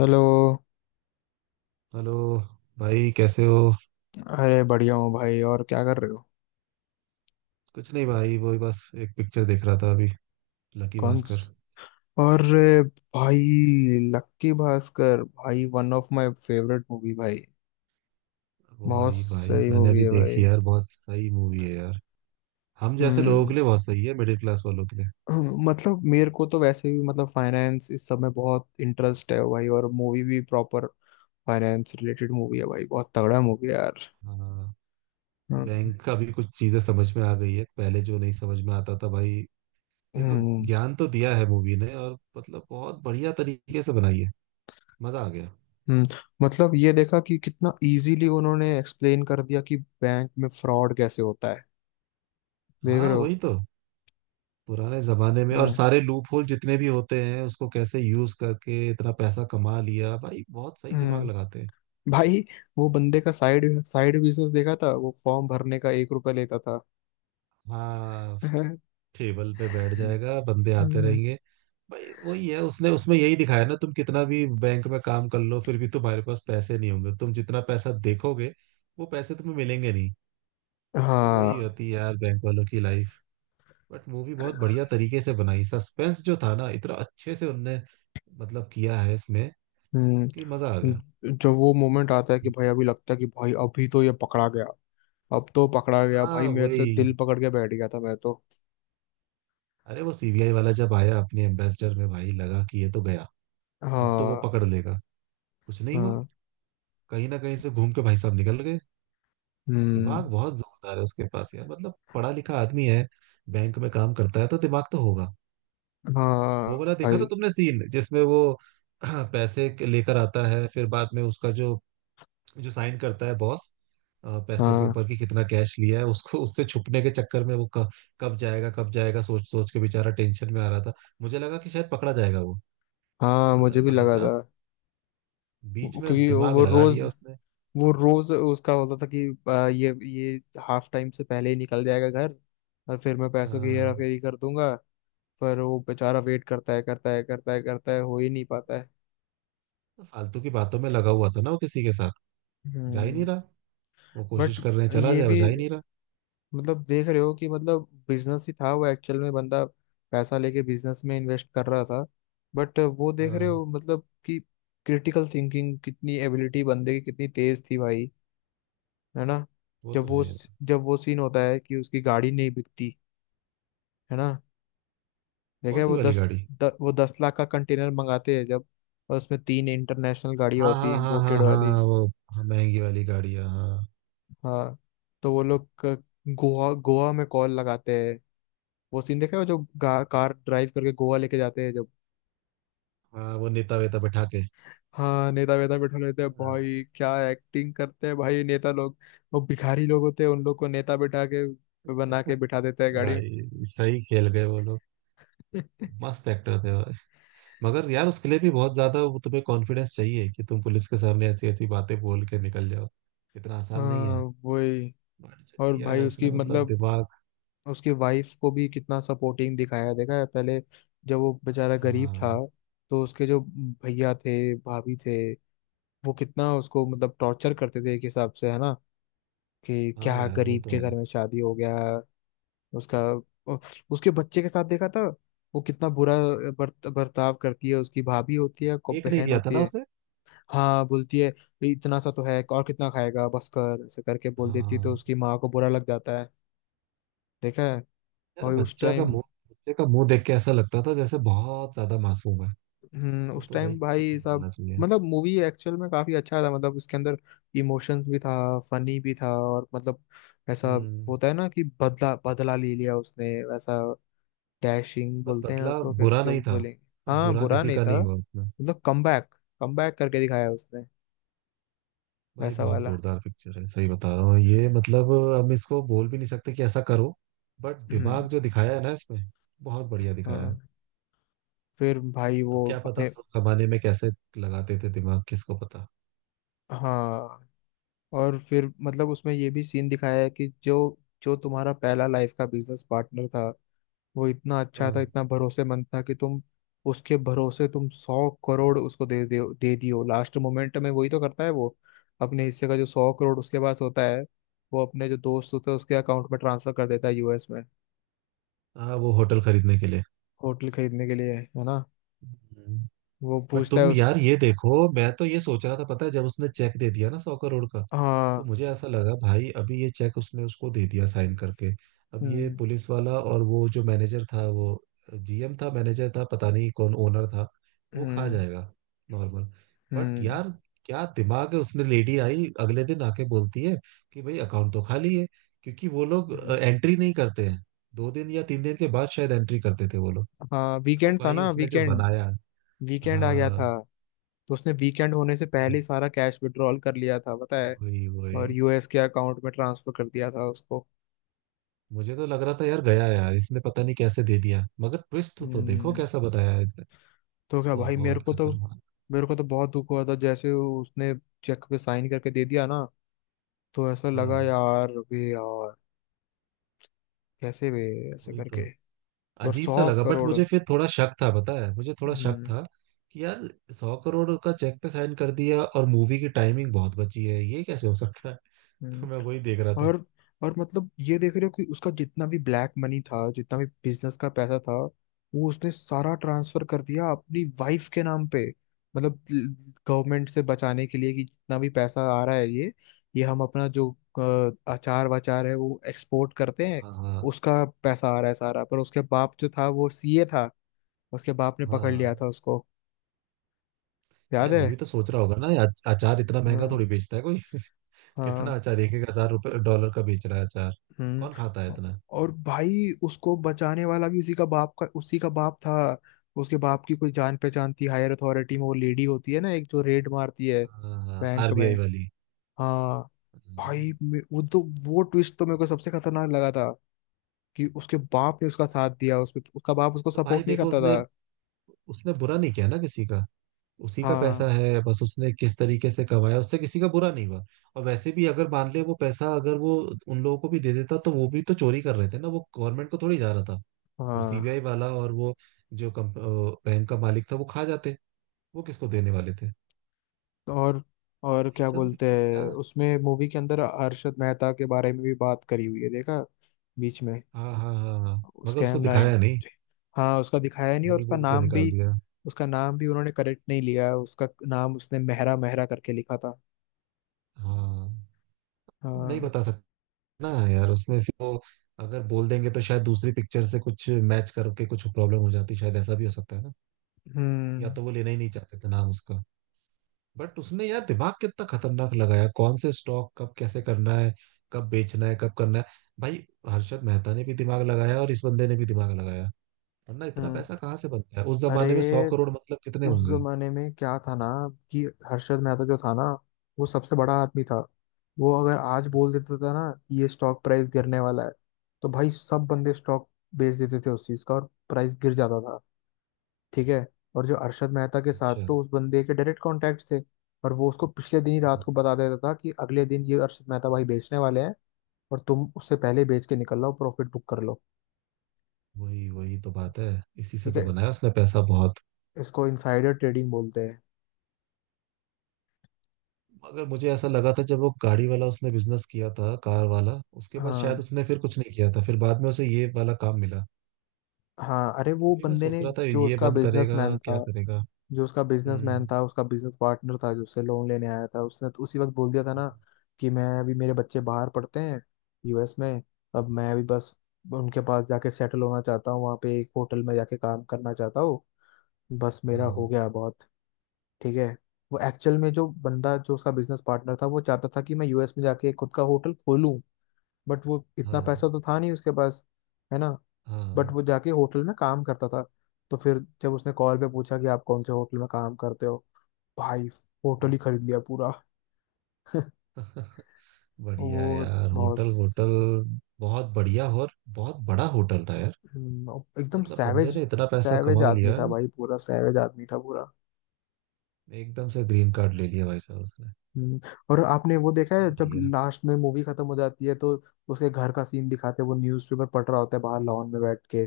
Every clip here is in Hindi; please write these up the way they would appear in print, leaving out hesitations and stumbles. हेलो। हेलो। भाई, कैसे हो? अरे, बढ़िया हूँ भाई। और क्या कर रहे हो? कुछ नहीं भाई, वही बस एक पिक्चर देख रहा था अभी। लकी कौन भास्कर। स- अरे भाई, लक्की भास्कर भाई one of my favourite movie भाई। बहुत वही भाई, सही मैंने मूवी अभी है भाई। देखी यार, बहुत सही मूवी है यार। हम जैसे लोगों हम्म। के लिए बहुत सही है, मिडिल क्लास वालों के लिए। मतलब मेरे को तो वैसे भी, मतलब फाइनेंस इस सब में बहुत इंटरेस्ट है भाई, और मूवी भी प्रॉपर फाइनेंस रिलेटेड मूवी है भाई। बहुत तगड़ा मूवी है यार। हाँ। हम्म। बैंक का भी कुछ चीजें समझ में आ गई है, पहले जो नहीं समझ में आता था भाई। देखो, हम्म। ज्ञान तो दिया है मूवी ने, और मतलब बहुत बढ़िया तरीके से बनाई है। मजा आ गया। हम्म, मतलब ये देखा कि कितना इजीली उन्होंने एक्सप्लेन कर दिया कि बैंक में फ्रॉड कैसे होता है। देख हाँ रहे हो? वही तो। पुराने जमाने में और हाँ। सारे लूप होल जितने भी होते हैं उसको कैसे यूज करके इतना पैसा कमा लिया भाई, बहुत सही दिमाग हम्म। लगाते हैं। भाई, वो बंदे का साइड साइड बिजनेस देखा था, वो फॉर्म भरने का ₹1 लेता था। हाँ। टेबल पे बैठ जाएगा, बंदे आते हम्म। रहेंगे। भाई वही है, उसने उसमें यही दिखाया ना, तुम कितना भी बैंक में काम कर लो फिर भी तुम्हारे पास पैसे नहीं होंगे। तुम जितना पैसा देखोगे वो पैसे तुम्हें मिलेंगे नहीं। तो वही हाँ। होती है यार बैंक वालों की लाइफ। बट मूवी बहुत बढ़िया तरीके से बनाई, सस्पेंस जो था ना इतना अच्छे से उनने मतलब किया है इसमें हम्म। कि मजा आ गया। जब वो मोमेंट आता है कि भाई अभी लगता है कि भाई अभी तो ये पकड़ा गया, अब तो पकड़ा गया हाँ भाई, मैं तो वही। दिल पकड़ के बैठ गया था मैं तो। अरे वो सीबीआई वाला जब आया अपने एम्बेसडर में, भाई लगा कि ये तो गया। अब तो वो हाँ। पकड़ लेगा। कुछ नहीं हुआ। हाँ। कहीं ना कहीं से घूम के भाई साहब निकल गए। हम्म। दिमाग बहुत जोरदार है उसके पास यार, मतलब पढ़ा लिखा आदमी है, बैंक में काम करता है तो दिमाग तो होगा। हाँ वो वाला देखा था भाई। तुमने सीन जिसमें वो लेकर आता है, फिर बाद में उसका जो जो साइन करता है बॉस, पैसों के हाँ। ऊपर कि कितना कैश लिया है उसको, उससे छुपने के चक्कर में कब जाएगा सोच सोच के बेचारा टेंशन में आ रहा था। मुझे लगा कि शायद पकड़ा जाएगा वो। हाँ, मुझे मगर भी भाई लगा साहब था। बीच में क्योंकि दिमाग लगा लिया उसने। वो रोज उसका होता था कि ये हाफ टाइम से पहले ही निकल जाएगा घर, और फिर मैं पैसों की हेरा हाँ। फेरी कर दूंगा। पर वो बेचारा वेट करता है, करता है, करता है, करता है, हो ही नहीं पाता है। तो फालतू की बातों में लगा हुआ था ना वो किसी के साथ, जा ही नहीं हम्म। रहा। वो कोशिश बट कर रहे हैं चला ये जाए, वो भी, जा ही नहीं रहा। मतलब देख रहे हो कि मतलब बिजनेस ही था, वो एक्चुअल में बंदा पैसा लेके बिजनेस में इन्वेस्ट कर रहा था। बट वो देख रहे हाँ हो मतलब कि क्रिटिकल थिंकिंग कितनी, एबिलिटी बंदे की कितनी तेज थी भाई। है ना? वो जब तो वो है यार। जब वो सीन होता है कि उसकी गाड़ी नहीं बिकती, है ना? देखा कौन है सी वो वाली गाड़ी? वो 10 लाख का कंटेनर मंगाते हैं जब, और उसमें तीन इंटरनेशनल गाड़ियां हाँ, होती हाँ, हैं, हाँ, हाँ, इम्पोर्टेड वाली। हाँ वो, हाँ, महंगी वाली गाड़ी है, हाँ। हाँ। तो वो लोग गोवा गोवा में कॉल लगाते हैं। वो सीन देखा है वो जो कार ड्राइव करके गोवा लेके जाते हैं जब। हाँ वो नेता वेता बैठा के। हाँ, नेता वेता बैठा लेते हैं हाँ, भाई, क्या एक्टिंग करते हैं भाई नेता लोग। वो भिखारी लोग होते हैं, उन लोग को नेता बैठा के बना के बिठा देता है गाड़ी में। भाई सही खेल गए वो लोग। मस्त एक्टर थे वो। मगर यार उसके लिए भी बहुत ज्यादा वो तुम्हें कॉन्फिडेंस चाहिए कि तुम पुलिस के सामने ऐसी ऐसी बातें बोल के निकल जाओ। इतना आसान नहीं हाँ है। वही। बट जो और किया भाई है उसकी उसने मतलब मतलब दिमाग। उसकी वाइफ को भी कितना सपोर्टिंग दिखाया है, देखा है पहले जब वो बेचारा गरीब हाँ। था, तो उसके जो भैया थे, भाभी थे, वो कितना उसको मतलब टॉर्चर करते थे एक हिसाब से, है ना? कि हाँ क्या यार वो गरीब तो के है। घर में शादी हो गया उसका। उसके बच्चे के साथ देखा था वो कितना बुरा बर्ताव करती है उसकी, भाभी होती है एक नहीं बहन दिया था होती ना है। उसे। हाँ, बोलती है इतना सा तो है और कितना खाएगा, बस कर, ऐसे करके बोल देती है, तो हाँ। उसकी माँ को बुरा लग जाता है। देखा है? यार और उस बच्चा का टाइम मुंह, बच्चे का मुंह देख के ऐसा लगता था जैसे बहुत ज्यादा मासूम है, हम्म को उस तो भाई टाइम कुछ भाई नहीं बोलना साहब, चाहिए। मतलब मूवी एक्चुअल में काफी अच्छा था, मतलब उसके अंदर इमोशंस भी था, फनी भी था, और मतलब ऐसा हम्म। होता है ना कि बदला बदला ले लिया उसने वैसा। डैशिंग बट बोलते हैं बदला उसको, बुरा जो नहीं भी था। बोलेंगे। हाँ, बुरा बुरा किसी नहीं का था। नहीं हुआ उसमें। मतलब कमबैक कमबैक करके दिखाया उसने, भाई वैसा बहुत वाला। जोरदार पिक्चर है, सही बता रहा हूँ ये, मतलब हम इसको बोल भी नहीं सकते कि ऐसा करो। बट हम्म। दिमाग जो दिखाया है ना इसमें, बहुत बढ़िया दिखाया है। हाँ। फिर भाई वो अब क्या पता अपने, उस जमाने में कैसे लगाते थे दिमाग, किसको पता। हाँ, और फिर मतलब उसमें ये भी सीन दिखाया है कि जो जो तुम्हारा पहला लाइफ का बिजनेस पार्टनर था, वो इतना अच्छा हाँ। था, इतना भरोसेमंद था कि तुम उसके भरोसे तुम 100 करोड़ उसको दे दे दे दियो। लास्ट मोमेंट में वही तो करता है वो, अपने हिस्से का जो 100 करोड़ उसके पास होता है, वो अपने जो दोस्त होते हैं उसके अकाउंट में ट्रांसफर कर देता है यूएस में हाँ वो होटल खरीदने के लिए। होटल खरीदने के लिए, है ना? हम्म। वो बट पूछता है तुम उस यार ये देखो, मैं तो ये सोच रहा था पता है, जब उसने चेक दे दिया ना 100 करोड़ का, हाँ। तो मुझे ऐसा लगा भाई अभी ये चेक उसने उसको दे दिया साइन करके, अब ये हम्म। पुलिस वाला और वो जो मैनेजर था वो, जीएम था मैनेजर था पता नहीं कौन ओनर था, वो खा हम्म। जाएगा नॉर्मल। बट हम्म। यार क्या दिमाग है उसने, लेडी आई अगले दिन आके बोलती है कि भाई अकाउंट तो खाली है। क्योंकि वो लोग हम्म। एंट्री नहीं करते हैं, 2 दिन या 3 दिन के बाद शायद एंट्री करते थे वो लोग। हाँ, तो वीकेंड था भाई ना उसने जो वीकेंड बनाया। वीकेंड आ गया हाँ था। तो उसने वीकेंड होने से पहले ही सारा कैश विड्रॉल कर लिया था पता है, वही और वही। यूएस के अकाउंट में ट्रांसफर कर दिया था उसको। मुझे तो लग रहा था यार गया यार, इसने पता नहीं कैसे दे दिया, मगर ट्विस्ट तो देखो हम्म। कैसा बताया है इसने। तो क्या भाई, मेरे बहुत को तो खतरनाक। मेरे को तो बहुत दुख हुआ था जैसे उसने चेक पे साइन करके दे दिया ना, तो ऐसा लगा हाँ यार, वे यार, कैसे वे ऐसे वही तो। करके। और अजीब सा सौ लगा बट करोड़ मुझे फिर थोड़ा शक था, पता है मुझे थोड़ा शक हम्म। था कि यार 100 करोड़ का चेक पे साइन कर दिया और मूवी की टाइमिंग बहुत बची है, ये कैसे हो सकता है? तो हम्म। मैं वही देख रहा था। और और मतलब ये देख रहे हो कि उसका जितना भी ब्लैक मनी था, जितना भी बिजनेस का पैसा था, वो उसने सारा ट्रांसफर कर दिया अपनी वाइफ के नाम पे, मतलब गवर्नमेंट से बचाने के लिए, कि जितना भी पैसा आ रहा है ये हम अपना जो अचार वाचार है वो एक्सपोर्ट करते हैं, हाँ हाँ उसका पैसा आ रहा है सारा, पर उसके बाप जो था वो सीए था, उसके बाप ने पकड़ लिया हाँ। था उसको। याद यार वो भी है? तो सोच रहा होगा ना, यार अचार इतना महंगा हाँ। थोड़ी बेचता है कोई। हाँ। कितना अचार, एक एक हजार रुपये डॉलर का बेच रहा है अचार, कौन खाता है हम्म। इतना। और भाई उसको बचाने वाला भी उसी का बाप था। उसके बाप की कोई जान पहचान थी हायर अथॉरिटी में, वो लेडी होती है ना एक जो रेड मारती है हाँ बैंक में। आरबीआई वाली। हाँ। हाँ। भाई, वो तो, वो ट्विस्ट तो मेरे को सबसे खतरनाक लगा था कि उसके बाप ने उसका साथ दिया उसमें, उसका बाप उसको तो भाई सपोर्ट नहीं देखो करता उसने, था। उसने बुरा नहीं किया ना किसी का। उसी का पैसा हाँ। है, बस उसने किस तरीके से कमाया उससे किसी का बुरा नहीं हुआ। और वैसे भी अगर मान ले वो पैसा अगर वो उन लोगों को भी दे देता तो वो भी तो चोरी कर रहे थे ना, वो गवर्नमेंट को थोड़ी जा रहा था। वो हाँ। सीबीआई वाला और वो जो बैंक का मालिक था, वो खा जाते। वो किसको देने वाले थे? तो और ये क्या सब। बोलते क्या? हैं उसमें मूवी के अंदर, अरशद मेहता के बारे में भी बात करी हुई है देखा, बीच में, हाँ, हाँ, हाँ, हाँ। मगर स्कैम उसको 9? दिखाया नहीं, हाँ, उसका दिखाया नहीं, और बोल उसका बोल के नाम भी निकाल दिया। उसका नाम भी उन्होंने करेक्ट नहीं लिया है। उसका नाम उसने मेहरा मेहरा करके लिखा था। हाँ। अब नहीं हाँ। बता सकते ना यार उसने फिर वो, अगर बोल देंगे तो शायद दूसरी पिक्चर से कुछ मैच करके कुछ प्रॉब्लम हो जाती, शायद ऐसा भी हो सकता है ना। या हम्म। तो वो लेना ही नहीं चाहते थे नाम उसका। बट उसने यार दिमाग कितना खतरनाक लगाया, कौन से स्टॉक कब कैसे करना है, कब बेचना है कब करना है। भाई हर्षद मेहता ने भी दिमाग लगाया और इस बंदे ने भी दिमाग लगाया, वरना इतना हम्म। पैसा कहाँ से बनता है उस अरे, जमाने में, 100 करोड़ मतलब कितने उस होंगे। जमाने में क्या था ना कि हर्षद मेहता जो था ना, वो सबसे बड़ा आदमी था। वो अगर आज बोल देता था ना कि ये स्टॉक प्राइस गिरने वाला है, तो भाई सब बंदे स्टॉक बेच देते थे उस चीज का, और प्राइस गिर जाता था। ठीक है? और जो अरशद मेहता के साथ अच्छा। तो उस बंदे के डायरेक्ट कॉन्टैक्ट थे, और वो उसको पिछले दिन ही रात हाँ, को बता देता था कि अगले दिन ये अरशद मेहता भाई बेचने वाले हैं, और तुम उससे पहले बेच के निकल लो, प्रॉफिट बुक कर लो। वही वही तो बात है। इसी से ठीक तो है? बनाया उसने पैसा बहुत। इसको इनसाइडर ट्रेडिंग बोलते हैं। मगर मुझे ऐसा लगा था जब वो गाड़ी वाला उसने बिजनेस किया था कार वाला, उसके बाद शायद हाँ। उसने फिर कुछ नहीं किया था, फिर बाद में उसे ये वाला काम मिला। हाँ, अरे तो वो वही मैं बंदे सोच ने, रहा था, जो ये उसका बंद करेगा बिजनेसमैन था क्या करेगा। जो उसका बिजनेसमैन हम्म। था उसका बिजनेस पार्टनर था, जो उससे लोन लेने आया था, उसने तो उसी वक्त बोल दिया था ना हाँ। कि मैं अभी, मेरे बच्चे बाहर पढ़ते हैं यूएस में, अब मैं भी बस उनके पास जाके सेटल होना चाहता हूँ, वहाँ पे एक होटल में जाके काम करना चाहता हूँ, बस मेरा हो हाँ गया बहुत। ठीक है? वो एक्चुअल में जो बंदा, जो उसका बिजनेस पार्टनर था, वो चाहता था कि मैं यूएस में जाके खुद का होटल खोलूं, बट वो इतना हाँ पैसा तो था नहीं उसके पास, है ना? बट हाँ। वो जाके होटल में काम करता था, तो फिर जब उसने कॉल पे पूछा कि आप कौन से होटल में काम करते हो, भाई होटल ही हम्म। खरीद लिया पूरा। बढ़िया वो यार, बहुत होटल होटल बहुत बढ़िया। और बहुत बड़ा होटल था यार, एकदम मतलब बंदे सैवेज। ने इतना पैसा सैवेज कमा आदमी लिया। था भाई, पूरा सैवेज आदमी था पूरा। एकदम से ग्रीन कार्ड ले लिया भाई साहब उसने। हम्म। और आपने वो देखा है, जब बढ़िया। लास्ट में मूवी खत्म हो जाती है तो उसके घर का सीन दिखाते हैं, वो न्यूज़पेपर पढ़ रहा होता है बाहर लॉन में बैठ के,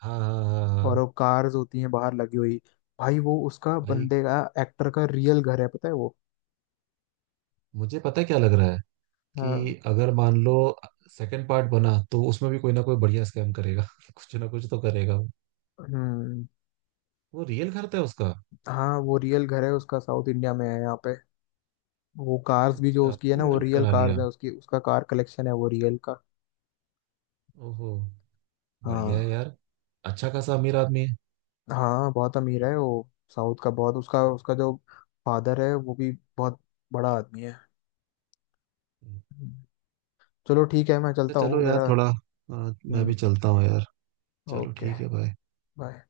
हाँ हाँ हाँ हाँ और हाँ। वो कार्स होती हैं बाहर लगी हुई। भाई वो उसका भाई बंदे का एक्टर का रियल घर है पता है वो। मुझे पता है क्या लग रहा है, हाँ। कि अगर मान लो सेकंड पार्ट बना तो उसमें भी कोई ना कोई बढ़िया स्कैम करेगा। कुछ ना कुछ तो करेगा वो। हम्म। वो रियल घर था उसका। हाँ, वो रियल घर है उसका, साउथ इंडिया में है यहाँ पे। वो कार्स भी जो अच्छा, उसकी है ना, अपने वो घर में रियल बना कार्स लिया। है उसकी, उसका कार कलेक्शन है वो रियल का। ओहो। बढ़िया है हाँ। यार। अच्छा खासा अमीर आदमी है। हाँ, बहुत अमीर है वो साउथ का बहुत, उसका उसका जो फादर है वो भी बहुत बड़ा आदमी है। हम्म। चलो ठीक है, मैं अच्छा चलता चलो हूँ यार, मेरा। थोड़ा मैं हम्म। भी चलता हूँ यार। चलो ओके। ठीक है भाई। बाय।